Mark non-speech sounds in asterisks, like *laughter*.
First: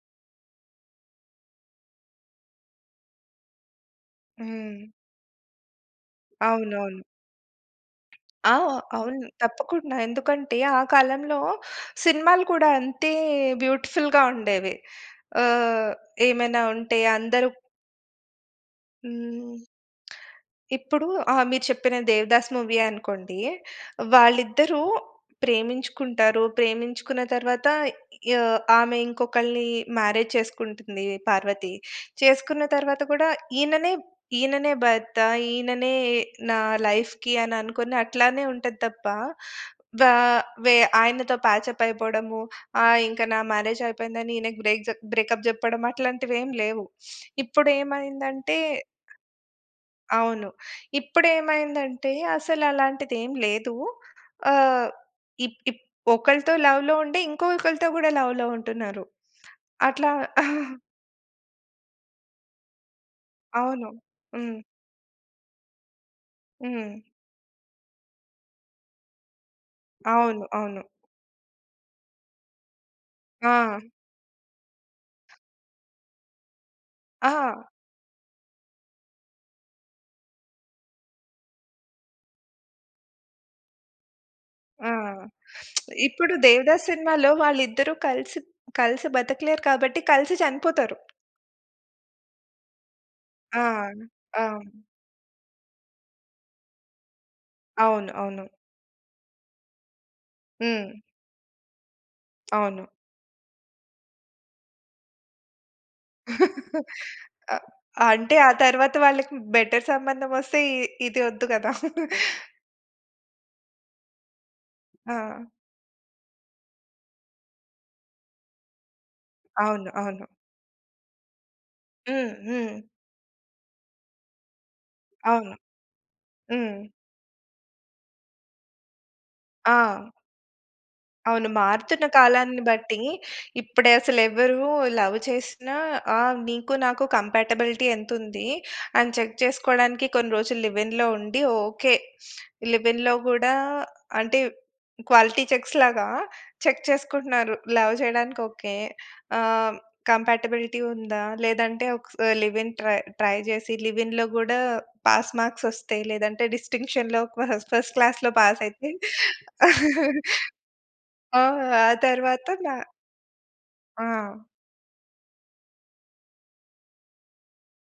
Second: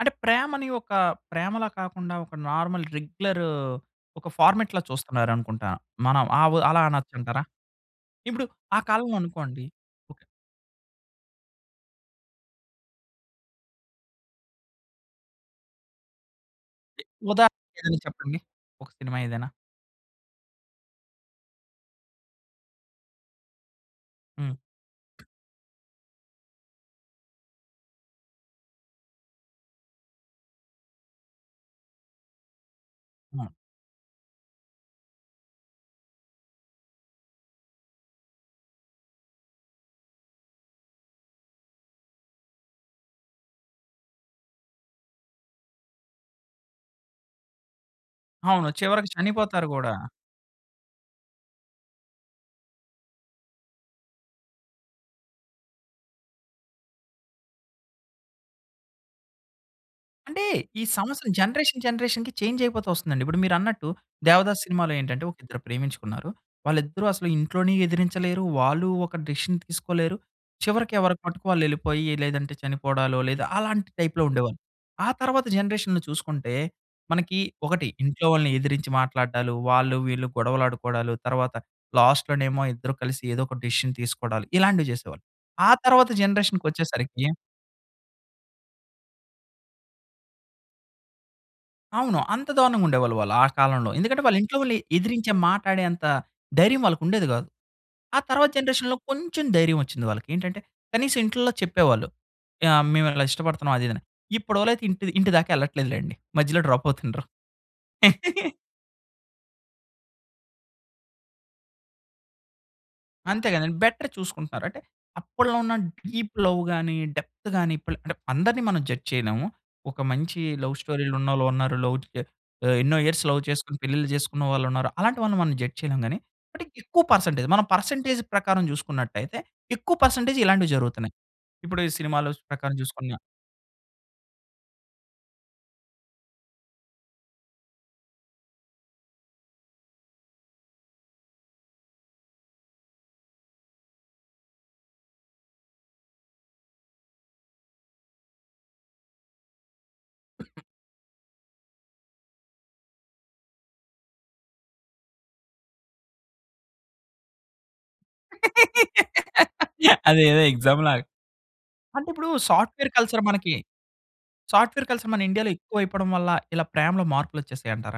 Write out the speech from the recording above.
అంటే ప్రేమని ఒక ప్రేమలా కాకుండా, ఒక నార్మల్ రెగ్యులర్ ఒక ఫార్మాట్‌లా హ్మ్. చూస్తున్నారనుకుంటా. మనం ఆ వ్ అలా అవునవును. అనచ్చంటారా? ఇప్పుడు ఆ! ఆ కాలంలో అవును. అనుకోండి తప్పకుండా. ఓకే ఎందుకంటే, ఆ కాలంలో సినిమాలు కూడా అంతే బ్యూటిఫుల్‌గా ఉండేవి. ఆహ్, ఏమైనా ఉంటే అందరు ఉదాహరణ ఏదన్న చెప్పండి. ఒక సినిమా ఏదైనా? హ్మ్. ఇప్పుడు ఆ! మీరు చెప్పిన 'దేవదాస్' మూవియే అనుకోండి. హ్మ్. వాళ్ళిద్దరూ ప్రేమించుకుంటారు, ప్రేమించుకున్న తరువాత య ఆమె ఇంకొకళ్నీ మ్యారేజ్ చేసుకుంటుంది పార్వతి. చేసుకున్న తరువాత కూడా హ్మ్. ఈయననే ఈయననే భర్త, ఈయననే నా లైఫ్‌కి అననుకోని అట్లానే ఉంటది తప్ప. వా వె ఆయనతో ప్యాచ్‌అప్ అయిపోవడము. ఆ! ఇంకా నా మ్యారేజ్ అయిపోయిందని ఈయనకి బ్రేక్ జె బ్రేకప్ జెప్పడం అట్లాంటివేంలేవు. *sniffs* ఇప్పుడేమైందంటే అవును. చివరికి చనిపోతారు గూడా. అవును. ఇప్పుడేమైందంటే అసలలాంటిదేం లేదు. ఆహ్, ఇప్ ఇప్ ఒకళ్తో లవ్‌లో ఉండి, ఇంకొకల్తో గూడా లవ్‌లో ఉంటున్నారు. అట్లా అంటే, *chuckles* ఈ సమస్యలు జనరేషన్ జనరేషన్‌కి చేంజయిపోతూ వస్తుందండి. ఇప్పుడు మీరన్నట్టు అవును. 'దేవదాసు' హ్మ్. సినిమాలో ఏంటంటే, ఒకిద్దరు ప్రేమించుకున్నారు. హ్మ్. వాళ్ళిద్దరూ అసలు ఇంట్లోనీ ఎదిరించలేరు, వాళ్ళు ఒక డెసిషన్ తీసుకోలేరు, అవును. అవును. చివరికి ఎవరికి మట్టుకు వాళ్ళేళ్ళిపోయి, లేదంటే చనిపోవడాలు, లేదా ఆ! అలాంటి టైప్‌లో ఉండేవాళ్ళు. ఆ తర్వాత జనరేషన్‌లో చూసుకుంటే, మనకి ఆ! ఒకటి ఇంట్లో వాళ్ళని ఎదిరించి మాట్లాడ్డాలు, వాళ్ళు వీళ్ళు గొడవలాడుకోడాలు, తరువాత లాస్ట్‌లోనేమో ఇద్దరు కలిసి ఏదోక డెసిషన్ తీసుకోడాలు. ఇలాంటివి ఆ! చేసేవాళ్ళు. ఆ *smacks lips* తర్వాత ఇప్పుడు 'దేవదాస్' జనరేషన్‌కొచ్చేసరికి సినిమాలో వాళ్ళిద్దరు కలిసి కలిసి బతకలేరు కాబట్టి కలిసి చనిపోతారు. అవును. అంత దారుణంగుండేవాళ్ళు వాళ్ళు ఆ ఆ! కాలంలో. ఎందుకంటే ఆ! వాళ్ళింట్లో వాళ్ళని ఎదిరించే మాట్లాడేంత, ధైర్యం వాళ్ళకుండేది గాదు. అవును. ఆ అవును. తర్వాత జనరేషన్‌లో కొంచెం ధైర్యమోచ్చింది వాళ్ళకి. ఏంటంటే హ్మ్. కనీసం ఇంట్లల్లో చెప్పేవాళ్ళు. అవును. ఆహ్, మేమిలా ఇష్టపడుతున్నాం అది ఇదని. ఇప్పు‌డోళ్ళైతే ఇంటి ఇంటి దాకా యెళ్ళట్లేదులెండి. మధ్యలో *laughs* డ్రాప్ అవుతున్నరు. అ అంటే ఆ *chuckles* తరవాత వాళ్ళకి బెటర్ సంబంధమోస్తే ఇ ఇది ఒద్దు గదా. *laughs* అంతే గదండి! బెటర్ చూసుకుంటున్నారు. అంటే ఆ! అప్పట్లో ఉన్న డీప్‌లవ్ గాని, డెప్త్ గాని, ఇప్ అంటే, అందరిని మనం జడ్జ్ చేయలేము. అవును. ఒక అవును. మంచి లవ్‌స్టోరీ‌లున్నాళ్ళు వున్నారు, లవ్ చె హ్మ్. హ్మ్. ఆహ్, ఎన్నో ఇయర్స్ లవ్ చేసుకొని పెళ్ళిళ్ళు జేసుకున్న వాళ్ళున్నారు. అలాంటి వాళ్ళని అవును. మనం జడ్జ్ చేయలేం గానీ. అంటే హ్మ్. ఎక్కువ పర్సెంటేజ్ మనం పర్సెంటేజ్ ప్రకారంజూసుకున్నట్టయితే, ఎక్కువ ఆ! పర్సెంటేజ్ ఇలాంటివి జరుగుతున్నాయి. అవును. ఇప్పుడు ఈ మారుతున్న సినిమాల కాలాన్ని ప్రకారం బట్టి జూసుకున్నా ఇప్పుడసలెవరు లవ్ చేసినా ఆ! నీకు నాకు కంపాటబిలిటీ ఎంతుంది, అని చెక్ చేసుకోడానికి కొన్ని రోజులు లివ్‌ఇన్‌లో ఉండి. ఓకే. లివ్‌ఇన్‌లో గూడా అంటే, క్వాలిటీ చెక్స్‌లాగా చెక్ చేసుకుంటున్నారు. లవ్ జేయడానికి ఓకే. ఆహ్, *coughs* కంపాటబిలిటీ ఉందా, లేదంటే ఒక స్ లివ్‌ఇన్‌ ట్రై ట్రై జేసి, లివ్‌ఇన్‌ గూడా పాస్ మార్క్‌ ఒస్తే, లేదంటే డిస్టింక్షన్‌లో ఫస్ ఫస్ట్ క్లాస్‌లో పాసయితే. *laughs* *chuckles* అదేదో ఎగ్సామ్‌లాగా. ఆ! ఆ అంటే ఇప్పుడు తరువాత మా సాఫ్ట్‌వేర్ కల్చర్ మనకి ఆ! సాఫ్ట్‌వేర్ కల్చర్ మన ఇండియాలో ఎక్కువయిపోవడం వల్ల ఇలా ప్రేమలో మార్పులొచ్చేసాయంటారా?